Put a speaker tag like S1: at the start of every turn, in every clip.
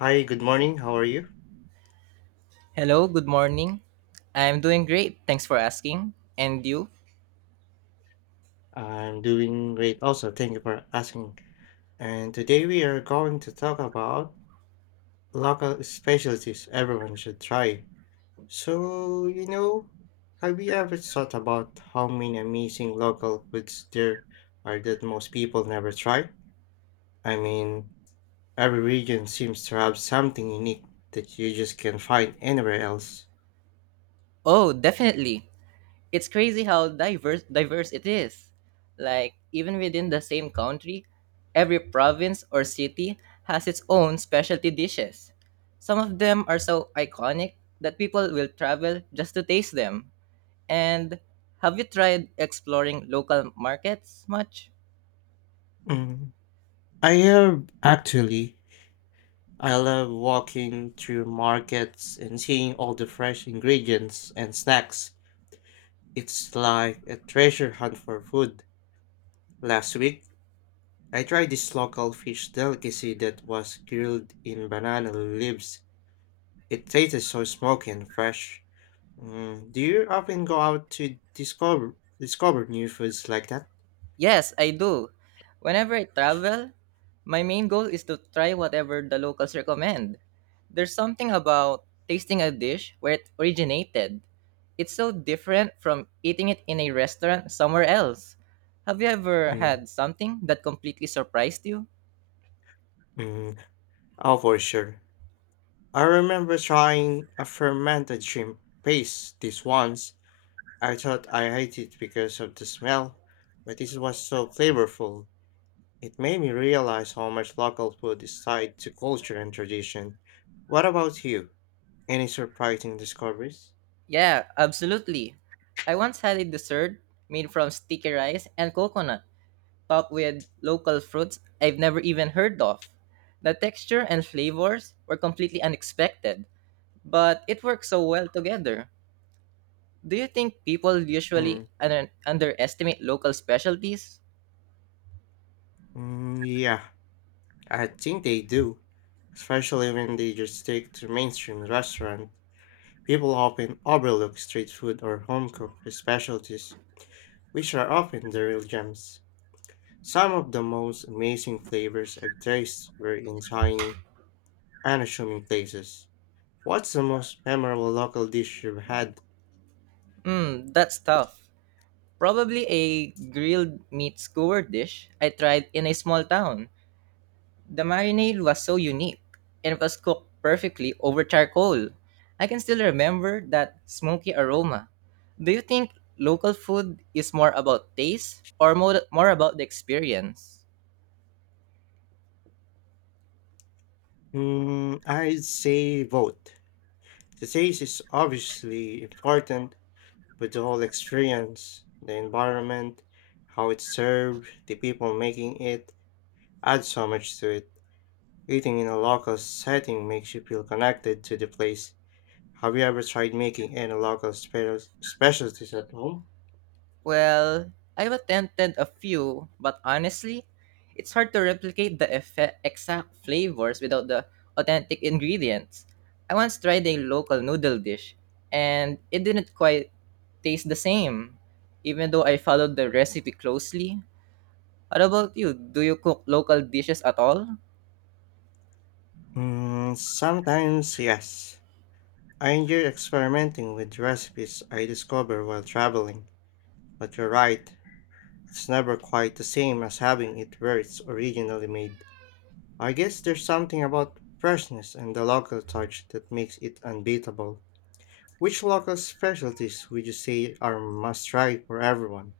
S1: Hi, good morning. How are you?
S2: Hello, good morning. I'm doing great. Thanks for asking. And you?
S1: I'm doing great also. Thank you for asking. And today we are going to talk about local specialties everyone should try. So, you know, have you ever thought about how many amazing local foods there are that most people never try? I mean, every region seems to have something unique that you just can't find anywhere else.
S2: Oh, definitely. It's crazy how diverse it is. Like even within the same country, every province or city has its own specialty dishes. Some of them are so iconic that people will travel just to taste them. And have you tried exploring local markets much?
S1: Mm, I have actually. I love walking through markets and seeing all the fresh ingredients and snacks. It's like a treasure hunt for food. Last week, I tried this local fish delicacy that was grilled in banana leaves. It tasted so smoky and fresh. Do you often go out to discover new foods like that?
S2: Yes, I do. Whenever I travel, my main goal is to try whatever the locals recommend. There's something about tasting a dish where it originated. It's so different from eating it in a restaurant somewhere else. Have you ever
S1: Mm,
S2: had something that completely surprised you?
S1: mm, oh, for sure. I remember trying a fermented shrimp paste this once I thought I hated it because of the smell, but it was so flavorful. It made me realize how much local food is tied to culture and tradition. What about you? Any surprising discoveries?
S2: Yeah, absolutely. I once had a dessert made from sticky rice and coconut. Up with local fruits I've never even heard of. The texture and flavors were completely unexpected, but it worked so well together. Do you think people usually
S1: Mm,
S2: underestimate local specialties?
S1: yeah, I think they do, especially when they just stick to mainstream restaurant. People often overlook street food or home cooked specialties, which are often the real gems. Some of the most amazing flavors I've tasted were in tiny unassuming places. What's the most memorable local dish you've had?
S2: Hmm, that's tough. Probably a grilled meat skewer dish I tried in a small town. The marinade was so unique and it was cooked perfectly over charcoal. I can still remember that smoky aroma. Do you think local food is more about taste or more about the experience?
S1: I'd say both. The taste is obviously important, but the whole experience, the environment, how it's served, the people making it, add so much to it. Eating in a local setting makes you feel connected to the place. Have you ever tried making any local specialties at home?
S2: Well, I've attempted a few, but honestly, it's hard to replicate the exact flavors without the authentic ingredients. I once tried a local noodle dish, and it didn't quite taste the same, even though I followed the recipe closely. What about you? Do you cook local dishes at all?
S1: Sometimes, yes. I enjoy experimenting with recipes I discover while traveling, but you're right, it's never quite the same as having it where it's originally made. I guess there's something about freshness and the local touch that makes it unbeatable. Which local specialties would you say are must try for everyone?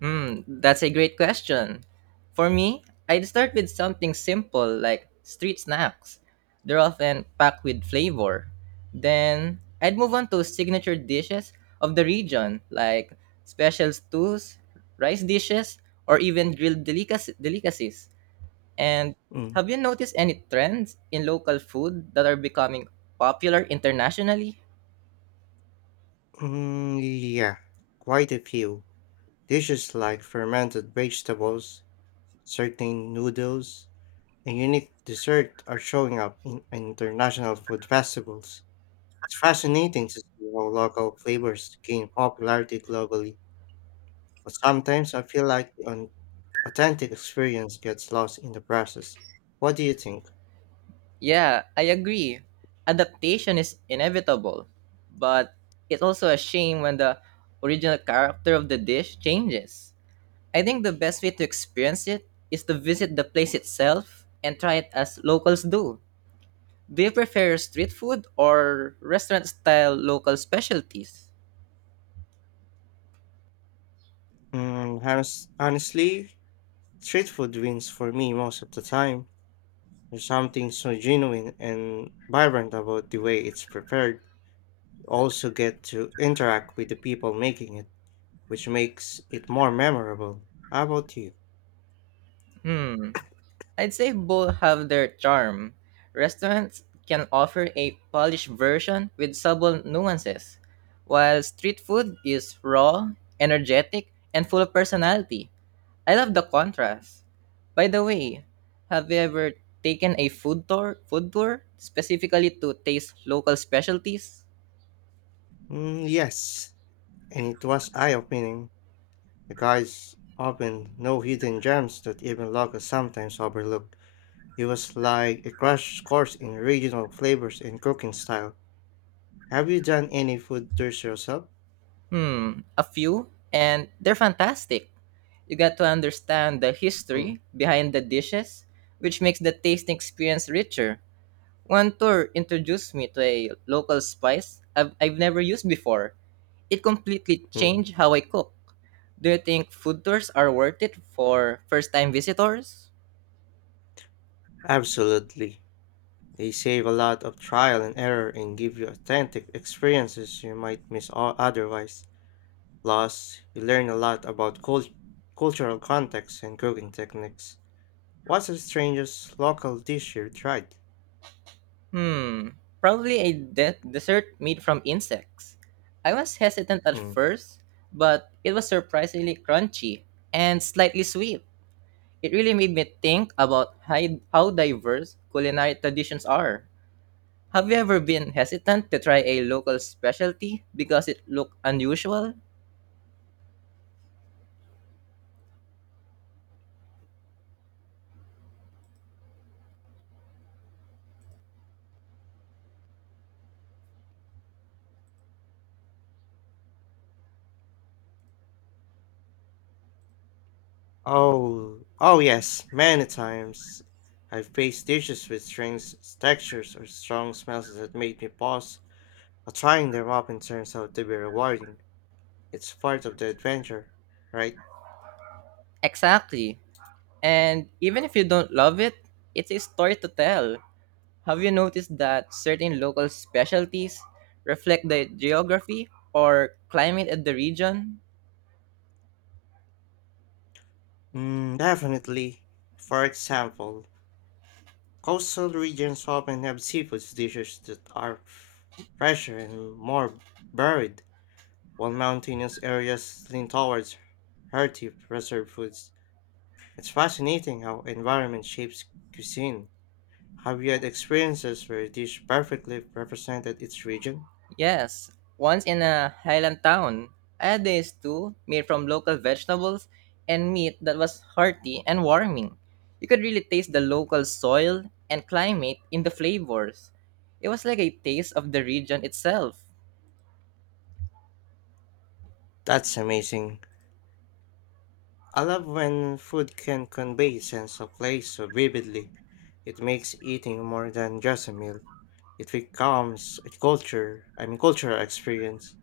S2: Hmm, that's a great question. For me, I'd start with something simple like street snacks. They're often packed with flavor. Then I'd move on to signature dishes of the region like special stews, rice dishes, or even grilled delicacies. And
S1: Mm.
S2: have you noticed any trends in local food that are becoming popular internationally?
S1: Yeah, quite a few. Dishes like fermented vegetables, certain noodles, and unique dessert are showing up in international food festivals. It's fascinating to see how local flavors gain popularity globally, but sometimes I feel like the authentic experience gets lost in the process. What do you think?
S2: Yeah, I agree. Adaptation is inevitable, but it's also a shame when the original character of the dish changes. I think the best way to experience it is to visit the place itself and try it as locals do. Do you prefer street food or restaurant style local specialties?
S1: Honestly, street food wins for me most of the time. There's something so genuine and vibrant about the way it's prepared. You also get to interact with the people making it which makes it more memorable. How about you?
S2: Hmm. I'd say both have their charm. Restaurants can offer a polished version with subtle nuances, while street food is raw, energetic, and full of personality. I love the contrast. By the way, have you ever taken a food tour specifically to taste local specialties?
S1: Mm, yes, and it was eye opening. The guys often know hidden gems that even locals sometimes overlook. It was like a crash course in regional flavors and cooking style. Have you done any food tours yourself?
S2: Hmm, a few, and they're fantastic. You get to understand the
S1: Mm,
S2: history behind the dishes, which makes the tasting experience richer. One tour introduced me to a local spice I've never used before. It completely
S1: mm,
S2: changed how I cook. Do you think food tours are worth it for first time visitors?
S1: Absolutely. They save a lot of trial and error and give you authentic experiences you might miss otherwise. Plus, you learn a lot about cultural context and cooking techniques. What's the strangest local dish you tried?
S2: Hmm, probably a dessert made from insects. I was hesitant at
S1: Mm.
S2: first, but it was surprisingly crunchy and slightly sweet. It really made me think about how diverse culinary traditions are. Have you ever been hesitant to try a local specialty because it looked unusual?
S1: Oh, yes, many times. I've faced dishes with strange textures or strong smells that made me pause. But trying them up and turns out to be rewarding. It's part of the adventure, right?
S2: Exactly. And even if you don't love it, it's a story to tell. Have you noticed that certain local specialties reflect the geography or climate of the region?
S1: Definitely. For example, coastal regions often have seafood dishes that are fresher and more varied, while mountainous areas lean towards hearty preserved foods. It's fascinating how environment shapes cuisine. Have you had experiences where a dish perfectly represented its region?
S2: Yes, once in a highland town, I had a stew made from local vegetables and meat that was hearty and warming. You could really taste the local soil and climate in the flavors. It was like a taste of the region itself.
S1: That's amazing. I love when food can convey a sense of place so vividly. It makes eating more than just a meal. It becomes a culture, I mean cultural experience.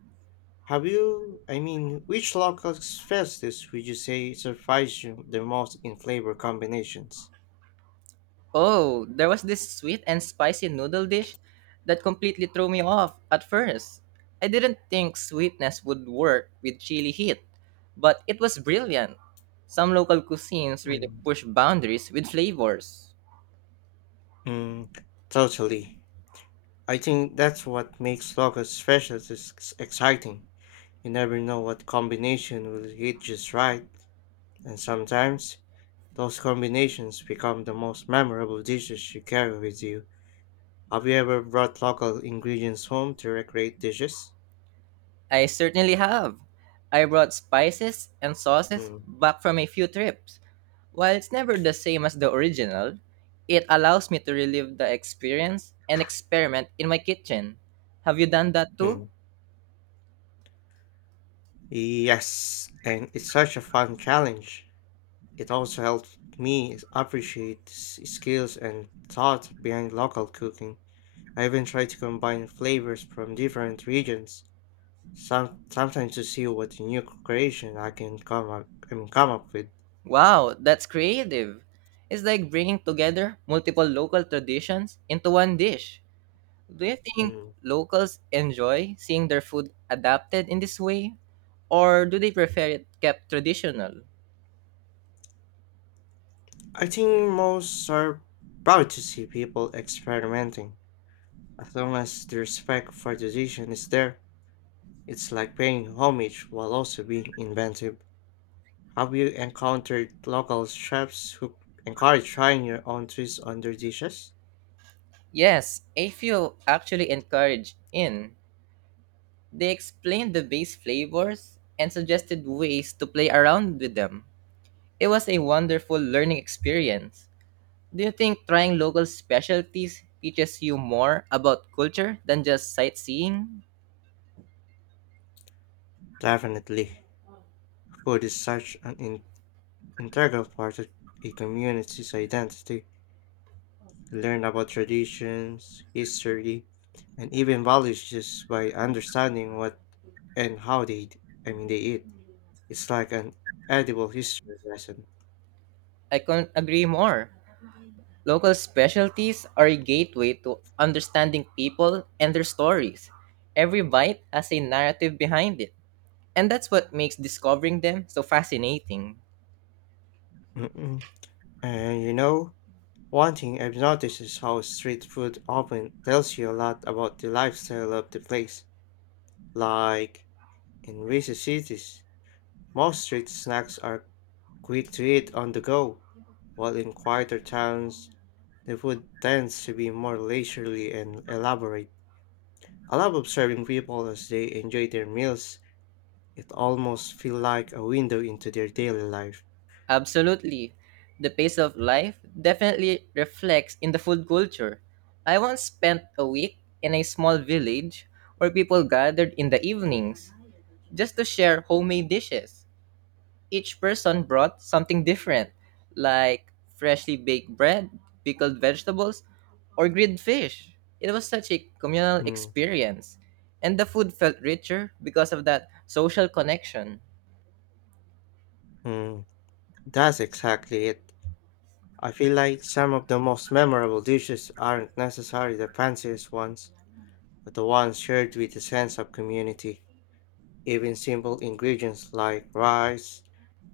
S1: Have you, I mean, Which local festas would you say surprised you the most in flavor combinations?
S2: Oh, there was this sweet and spicy noodle dish that completely threw me off at first. I didn't think sweetness would work with chili heat, but it was brilliant. Some local cuisines really
S1: Mm,
S2: push boundaries with flavors.
S1: mm, Totally. I think that's what makes local specialties exciting. You never know what combination will hit just right, and sometimes those combinations become the most memorable dishes you carry with you. Have you ever brought local ingredients home to recreate dishes?
S2: I certainly have. I brought spices and sauces
S1: Mm,
S2: back from a few trips. While it's never the same as the original, it allows me to relive the experience and experiment in my kitchen. Have you done that too?
S1: mm. Yes, and it's such a fun challenge. It also helped me appreciate skills and thought behind local cooking. I even tried to combine flavors from different regions, sometimes to see what new creation I can come up with.
S2: Wow, that's creative. It's like bringing together multiple local traditions into one dish. Do you think
S1: Mm.
S2: locals enjoy seeing their food adapted in this way? Or do they prefer it kept traditional?
S1: I think most are proud to see people experimenting. As long as the respect for tradition is there, it's like paying homage while also being inventive. Have you encountered local chefs who encourage trying your own twist on their dishes?
S2: Yes, a few actually encourage in. They explained the base flavors and suggested ways to play around with them. It was a wonderful learning experience. Do you think trying local specialties teaches you more about culture than just sightseeing?
S1: Definitely. Food is such an integral part of a community's identity. You learn about traditions, history, and even values just by understanding what and how they, d- I mean, they eat. It's like an edible history lesson.
S2: I couldn't agree more. Local specialties are a gateway to understanding people and their stories. Every bite has a narrative behind it, and that's what makes discovering them so fascinating.
S1: Mm-mm. And you know, one thing I've noticed is how street food often tells you a lot about the lifestyle of the place. Like in busy cities, most street snacks are quick to eat on the go, while in quieter towns, the food tends to be more leisurely and elaborate. I love observing people as they enjoy their meals. It almost feels like a window into their daily life.
S2: Absolutely. The pace of life definitely reflects in the food culture. I once spent a week in a small village where people gathered in the evenings. Just to share homemade dishes. Each person brought something different, like freshly baked bread, pickled vegetables, or grilled fish. It was such a communal
S1: Mm,
S2: experience, and the food felt richer because of that social connection.
S1: mm, that's exactly it. I feel like some of the most memorable dishes aren't necessarily the fanciest ones, but the ones shared with a sense of community. Even simple ingredients like rice,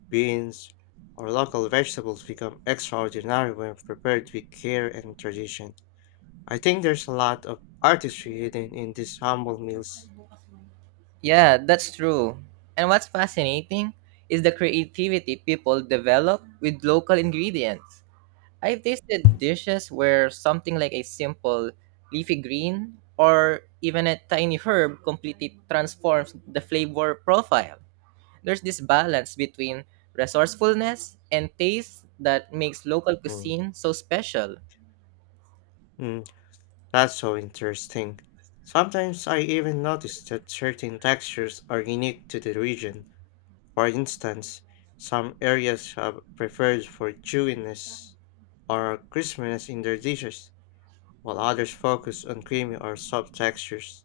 S1: beans, or local vegetables become extraordinary when prepared with care and tradition. I think there's a lot of artistry hidden in these humble meals.
S2: Yeah, that's true. And what's fascinating is the creativity people develop with local ingredients. I've tasted dishes where something like a simple leafy green or even a tiny herb completely transforms the flavor profile. There's this balance between resourcefulness and taste that makes local
S1: Mm.
S2: cuisine so special.
S1: Mm, that's so interesting. Sometimes I even notice that certain textures are unique to the region. For instance, some areas have preferred for chewiness or crispiness in their dishes, while others focus on creamy or soft textures.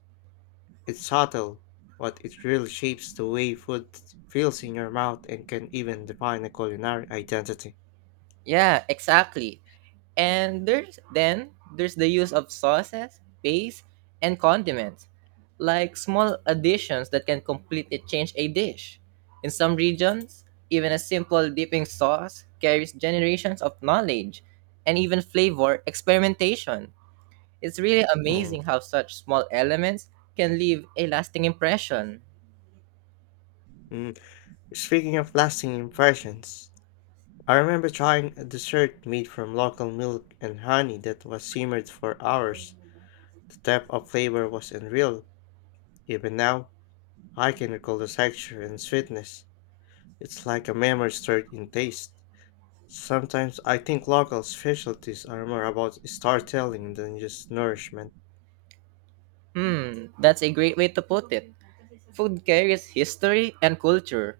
S1: It's subtle, but it really shapes the way food feels in your mouth and can even define a culinary identity.
S2: Yeah, exactly. And there's then there's the use of sauces, paste, and condiments, like small additions that can completely change a dish. In some regions, even a simple dipping sauce carries generations of knowledge and even flavor experimentation. It's really
S1: Mm.
S2: amazing how such small elements can leave a lasting impression.
S1: Mm. Speaking of lasting impressions, I remember trying a dessert made from local milk and honey that was simmered for hours. The depth of flavor was unreal. Even now, I can recall the texture and sweetness. It's like a memory stored in taste. Sometimes I think local specialties are more about storytelling than just nourishment.
S2: Hmm, that's a great way to put it. Food carries history and culture,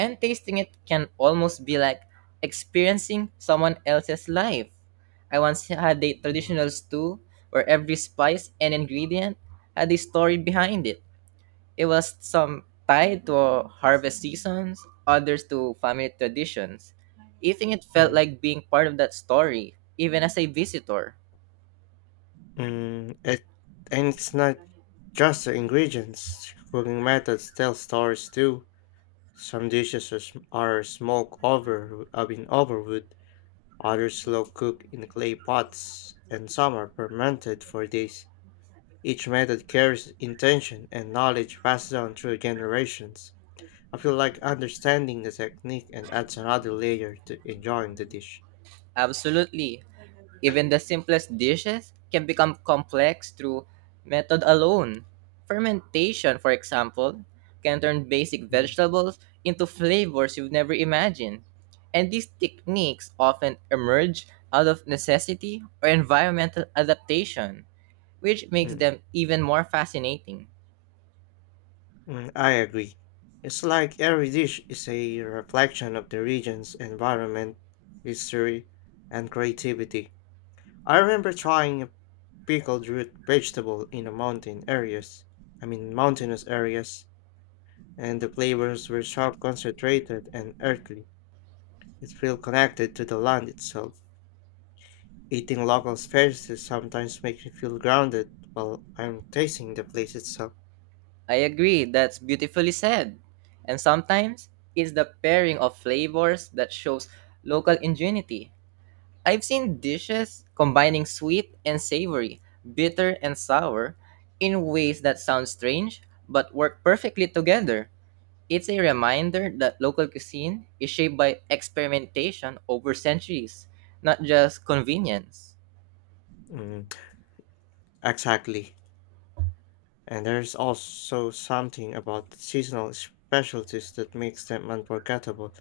S2: and tasting it can almost be like experiencing someone else's life. I once had a
S1: Mm,
S2: traditional stew where every spice and ingredient had a story behind it. It was some tied to harvest seasons, others to family traditions. Eating it felt
S1: mm,
S2: like being part of that story, even as a visitor.
S1: mm, It, and it's not just the ingredients. Cooking methods tell stories too. Some dishes are smoked over others slow cooked in clay pots, and some are fermented for days. Each method carries intention and knowledge passed on through generations. I feel like understanding the technique and adds another layer to enjoying the dish.
S2: Absolutely. Even the simplest dishes can become complex through method alone. Fermentation, for example, can turn basic
S1: Mm,
S2: vegetables into flavors you've never imagined. And these techniques often emerge out of necessity or environmental adaptation, which makes
S1: mm,
S2: them even more fascinating.
S1: I agree. It's like every dish is a reflection of the region's environment, history, and creativity. I remember trying a pickled root vegetable in a mountainous areas, and the flavors were sharp, concentrated, and earthly. It feels connected to the land itself. Eating local spices sometimes makes me feel grounded while I'm tasting the place itself.
S2: I agree, that's beautifully said. And sometimes it's the pairing of flavors that shows local ingenuity. I've seen dishes combining sweet and savory, bitter and sour, in ways that sound strange but work perfectly together. It's a reminder that local cuisine is shaped by experimentation over centuries, not just convenience.
S1: Mm, exactly. And there's also something about seasonal specialties that makes them unforgettable.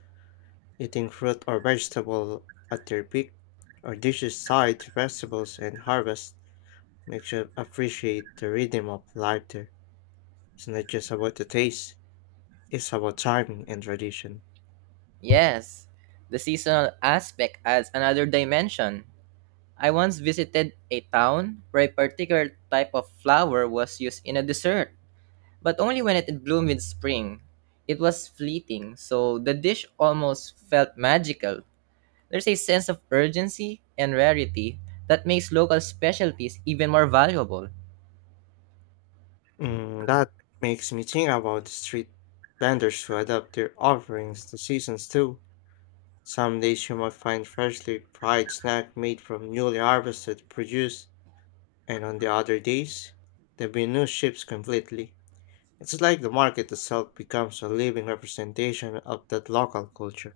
S1: Eating fruit or vegetable at their peak, or dishes tied to festivals and harvest, makes you appreciate the rhythm of life there. It's not just about the taste, it's about timing and tradition.
S2: Yes, the seasonal aspect adds another dimension. I once visited a town where a particular type of flower was used in a dessert but only when it bloomed in spring. It was fleeting, so the dish almost felt magical. There's a sense of urgency and rarity that makes local specialties even more valuable.
S1: Mm, that makes me think about the street vendors who adapt their offerings to seasons too. Some days you might find freshly fried snack made from newly harvested produce, and on the other days, the menu shifts completely. It's like the market itself becomes a living representation of that local culture.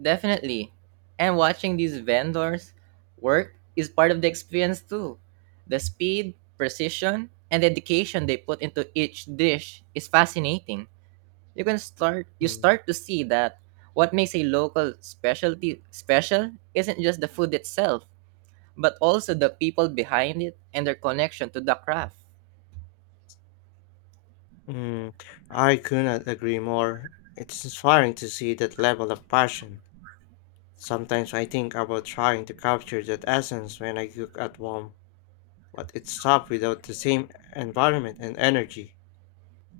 S2: Definitely. And watching these vendors work is part of the experience too. The speed, precision, and dedication they put into each dish is fascinating. You
S1: Mm.
S2: start to see that what makes a local specialty special isn't just the food itself, but also the people behind it and their connection to the craft.
S1: Mm, I could not agree more. It's inspiring to see that level of passion. Sometimes I think about trying to capture that essence when I cook at home, but it's tough without the same environment and energy.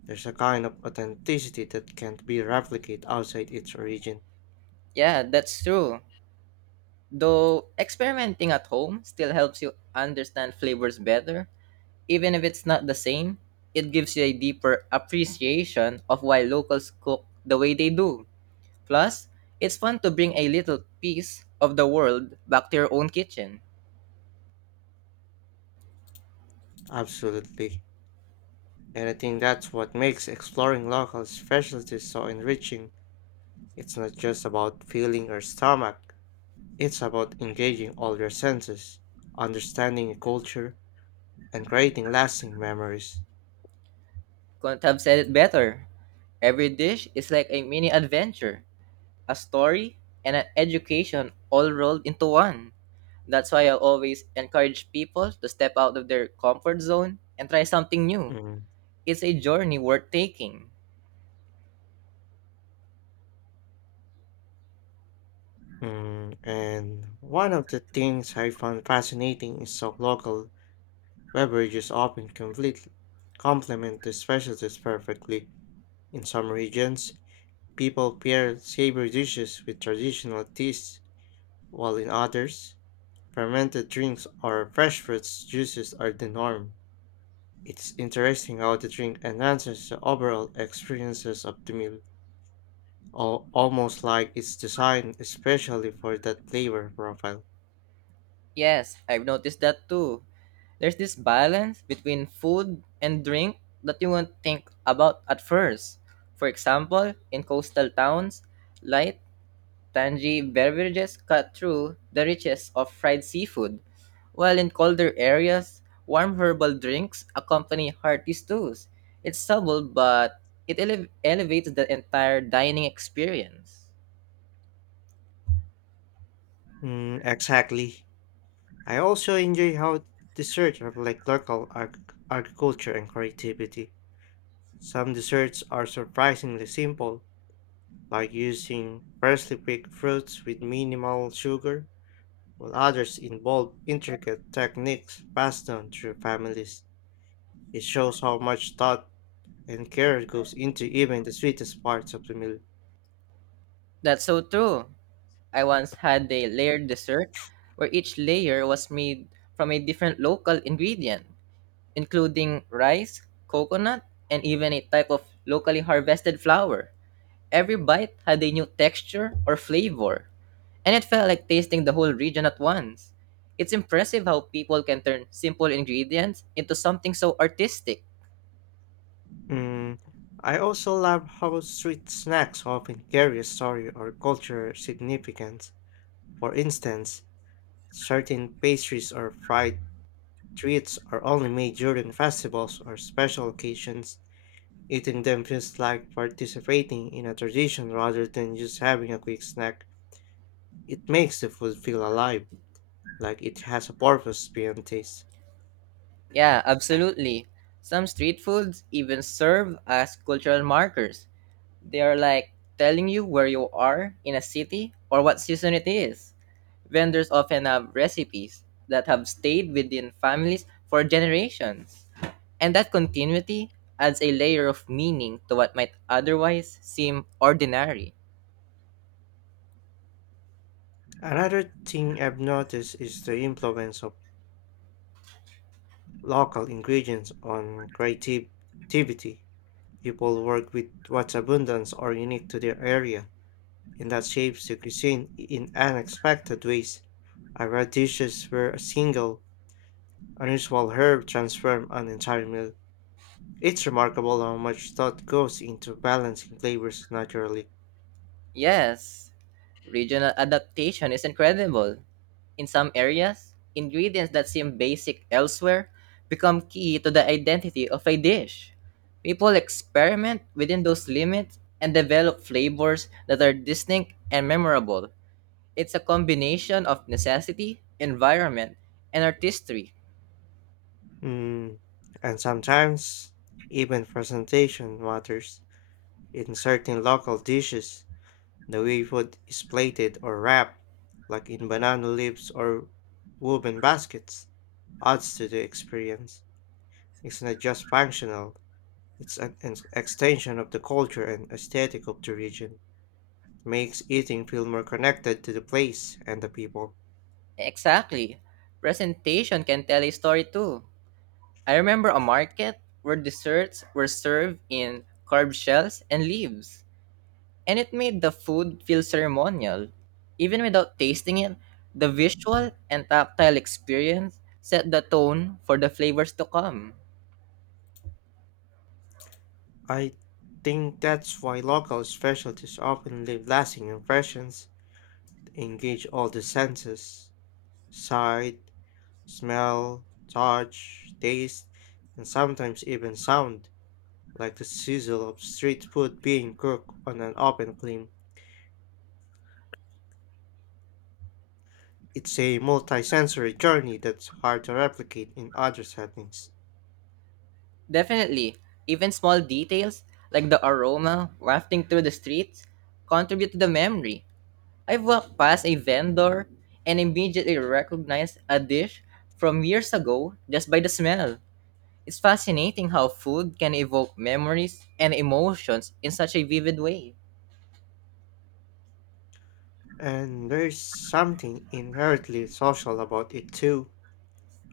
S1: There's a kind of authenticity that can't be replicated outside its origin.
S2: Yeah, that's true. Though experimenting at home still helps you understand flavors better, even if it's not the same, it gives you a deeper appreciation of why locals cook the way they do. Plus, it's fun to bring a little piece of the world back to your own kitchen.
S1: Absolutely. And I think that's what makes exploring local specialties so enriching. It's not just about filling your stomach, it's about engaging all your senses, understanding a culture, and creating lasting memories.
S2: Couldn't have said it better. Every dish is like a mini adventure, a story, and an education all rolled into one. That's why I always encourage people to step out of their comfort zone and try something new.
S1: Mm,
S2: It's a journey worth taking.
S1: And one of the things I found fascinating is so local beverages often complement the specialties perfectly. In some regions, people pair savory dishes with traditional teas, while in others, fermented drinks or fresh fruits juices are the norm. It's interesting how the drink enhances the overall experiences of the meal, almost like it's designed especially for that flavor profile.
S2: Yes, I've noticed that too. There's this balance between food and drink that you won't think about at first. For example, in coastal towns, light tangy beverages cut through the riches of fried seafood, while in colder areas, warm herbal drinks accompany hearty stews. It's subtle, but it elevates the entire dining experience.
S1: Mm, exactly. I also enjoy how desserts reflect local agriculture and creativity. Some desserts are surprisingly simple, like using freshly picked fruits with minimal sugar, while others involve intricate techniques passed down through families. It shows how much thought and care goes into even the sweetest parts of the meal.
S2: That's so true. I once had a layered dessert where each layer was made from a different local ingredient, including rice, coconut, and even a type of locally harvested flour. Every bite had a new texture or flavor, and it felt like tasting the whole region at once. It's impressive how people can turn simple ingredients into something so artistic.
S1: Mm, I also love how sweet snacks often carry a story or cultural significance. For instance, certain pastries or fried treats are only made during festivals or special occasions. Eating them feels like participating in a tradition rather than just having a quick snack. It makes the food feel alive, like it has a purpose beyond taste.
S2: Yeah, absolutely. Some street foods even serve as cultural markers. They are like telling you where you are in a city or what season it is. Vendors often have recipes that have stayed within families for generations. And that continuity adds a layer of meaning to what might otherwise seem ordinary.
S1: Another thing I've noticed is the influence of local ingredients on creativity. People work with what's abundant or unique to their area, and that shapes the cuisine in unexpected ways. Agra dishes where a single, unusual herb transforms an entire meal. It's remarkable how much thought goes into balancing flavors naturally.
S2: Yes, regional adaptation is incredible. In some areas, ingredients that seem basic elsewhere become key to the identity of a dish. People experiment within those limits and develop flavors that are distinct and memorable. It's a combination of necessity, environment, and artistry.
S1: Mm. And sometimes, even presentation matters. In certain local dishes, the way food is plated or wrapped, like in banana leaves or woven baskets, adds to the experience. It's not just functional, it's an extension of the culture and aesthetic of the region, makes eating feel more connected to the place and the people.
S2: Exactly. Presentation can tell a story too. I remember a market where desserts were served in carved shells and leaves, and it made the food feel ceremonial. Even without tasting it, the visual and tactile experience set the tone for the flavors to come.
S1: I think that's why local specialties often leave lasting impressions. They engage all the senses: sight, smell, touch, taste, and sometimes even sound, like the sizzle of street food being cooked on an open flame. It's a multisensory journey that's hard to replicate in other settings.
S2: Definitely, even small details like the aroma wafting through the streets contribute to the memory. I've walked past a vendor and immediately recognized a dish from years ago just by the smell. It's fascinating how food can evoke memories and emotions in such a vivid way.
S1: And there's something inherently social about it too.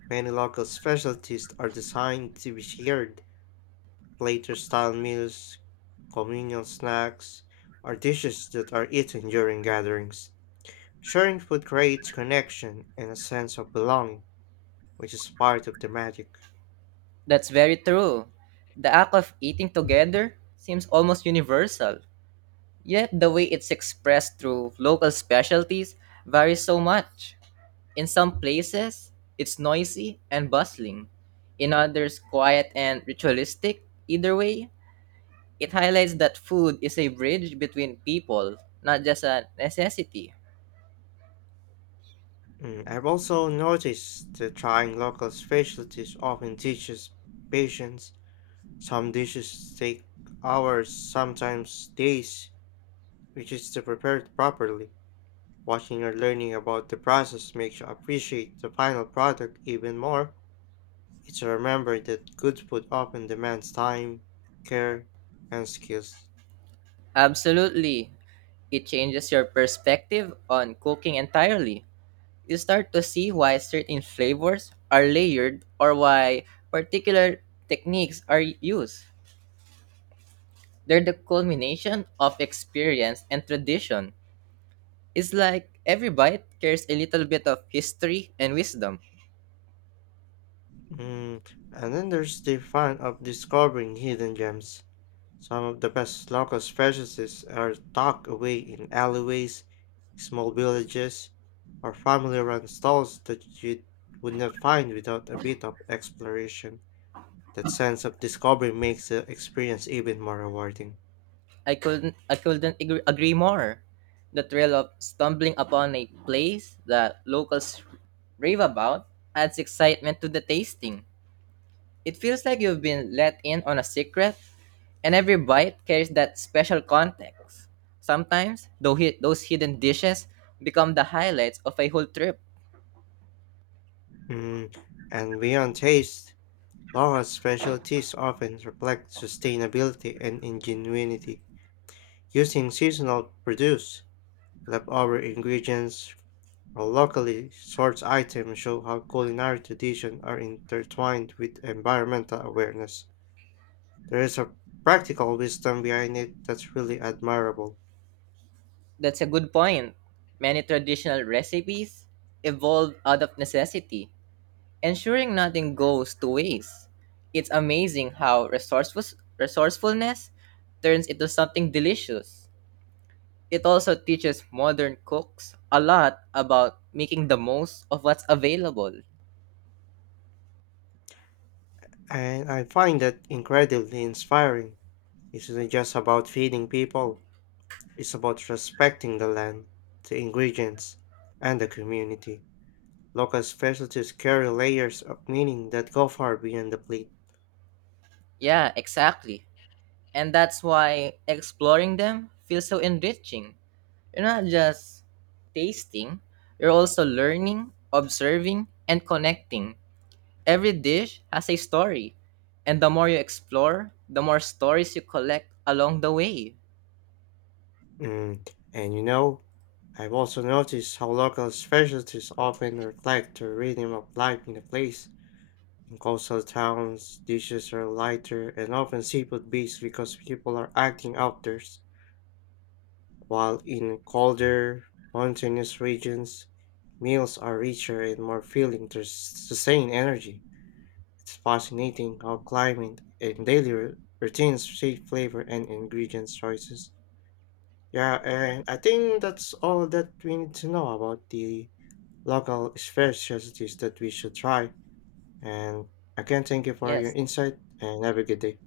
S1: Many local specialties are designed to be shared, platter style meals, communal snacks, or dishes that are eaten during gatherings. Sharing food creates connection and a sense of belonging, which is part of the magic.
S2: That's very true. The act of eating together seems almost universal, yet the way it's expressed through local specialties varies so much. In some places, it's noisy and bustling, in others, quiet and ritualistic. Either way, it highlights that food is a bridge between people, not just a necessity.
S1: I've also noticed that trying local specialties often teaches patience. Some dishes take hours, sometimes days, which is to prepare it properly. Watching or learning about the process makes you appreciate the final product even more. It's a remember that good food often demands time, care, and skills.
S2: Absolutely. It changes your perspective on cooking entirely. You start to see why certain flavors are layered or why particular techniques are used. They're the culmination of experience and tradition. It's like every bite carries a little bit of history and wisdom.
S1: Mm. And then there's the fun of discovering hidden gems. Some of the best local specialties are tucked away in alleyways, small villages, or family run stalls that you would not find without a bit of exploration. That sense of discovery makes the experience even more rewarding.
S2: I couldn't agree more. The thrill of stumbling upon a place that locals rave about adds excitement to the tasting. It feels like you've been let in on a secret, and every bite carries that special context. Sometimes, those hidden dishes become the highlights of a whole trip.
S1: Mm, and beyond taste, Laura's specialties often reflect sustainability and ingenuity, using seasonal produce, leftover ingredients, or locally sourced items show how culinary traditions are intertwined with environmental awareness. There is a practical wisdom behind it that's really admirable,
S2: That's a good point. Many traditional recipes evolve out of necessity ensuring nothing goes to waste. It's amazing how resourcefulness turns into something delicious. It also teaches modern cooks a lot about making the most of what's available.
S1: and I find that incredibly inspiring. It's not just about feeding people. It's about respecting the land, the ingredients, and the community. Local specialties carry layers of meaning that go far beyond the plate.
S2: Yeah, exactly. And that's why exploring them feels so enriching. You're not just tasting, you're also learning, observing, and connecting. Every dish has a story, and the more you explore, the more stories you collect along the way.
S1: Mm. And you know, I've also noticed how local specialties often reflect the rhythm of life in the place. In coastal towns, dishes are lighter and often seafood based because people are acting outdoors, while in colder, mountainous regions, meals are richer and more filling to sustain energy. It's fascinating how climate and daily routines shape flavor and ingredients choices. Yeah, and I think that's all that we need to know about the local specialties that we should try. And again, thank you for your
S2: Yes.
S1: insight and have a good day.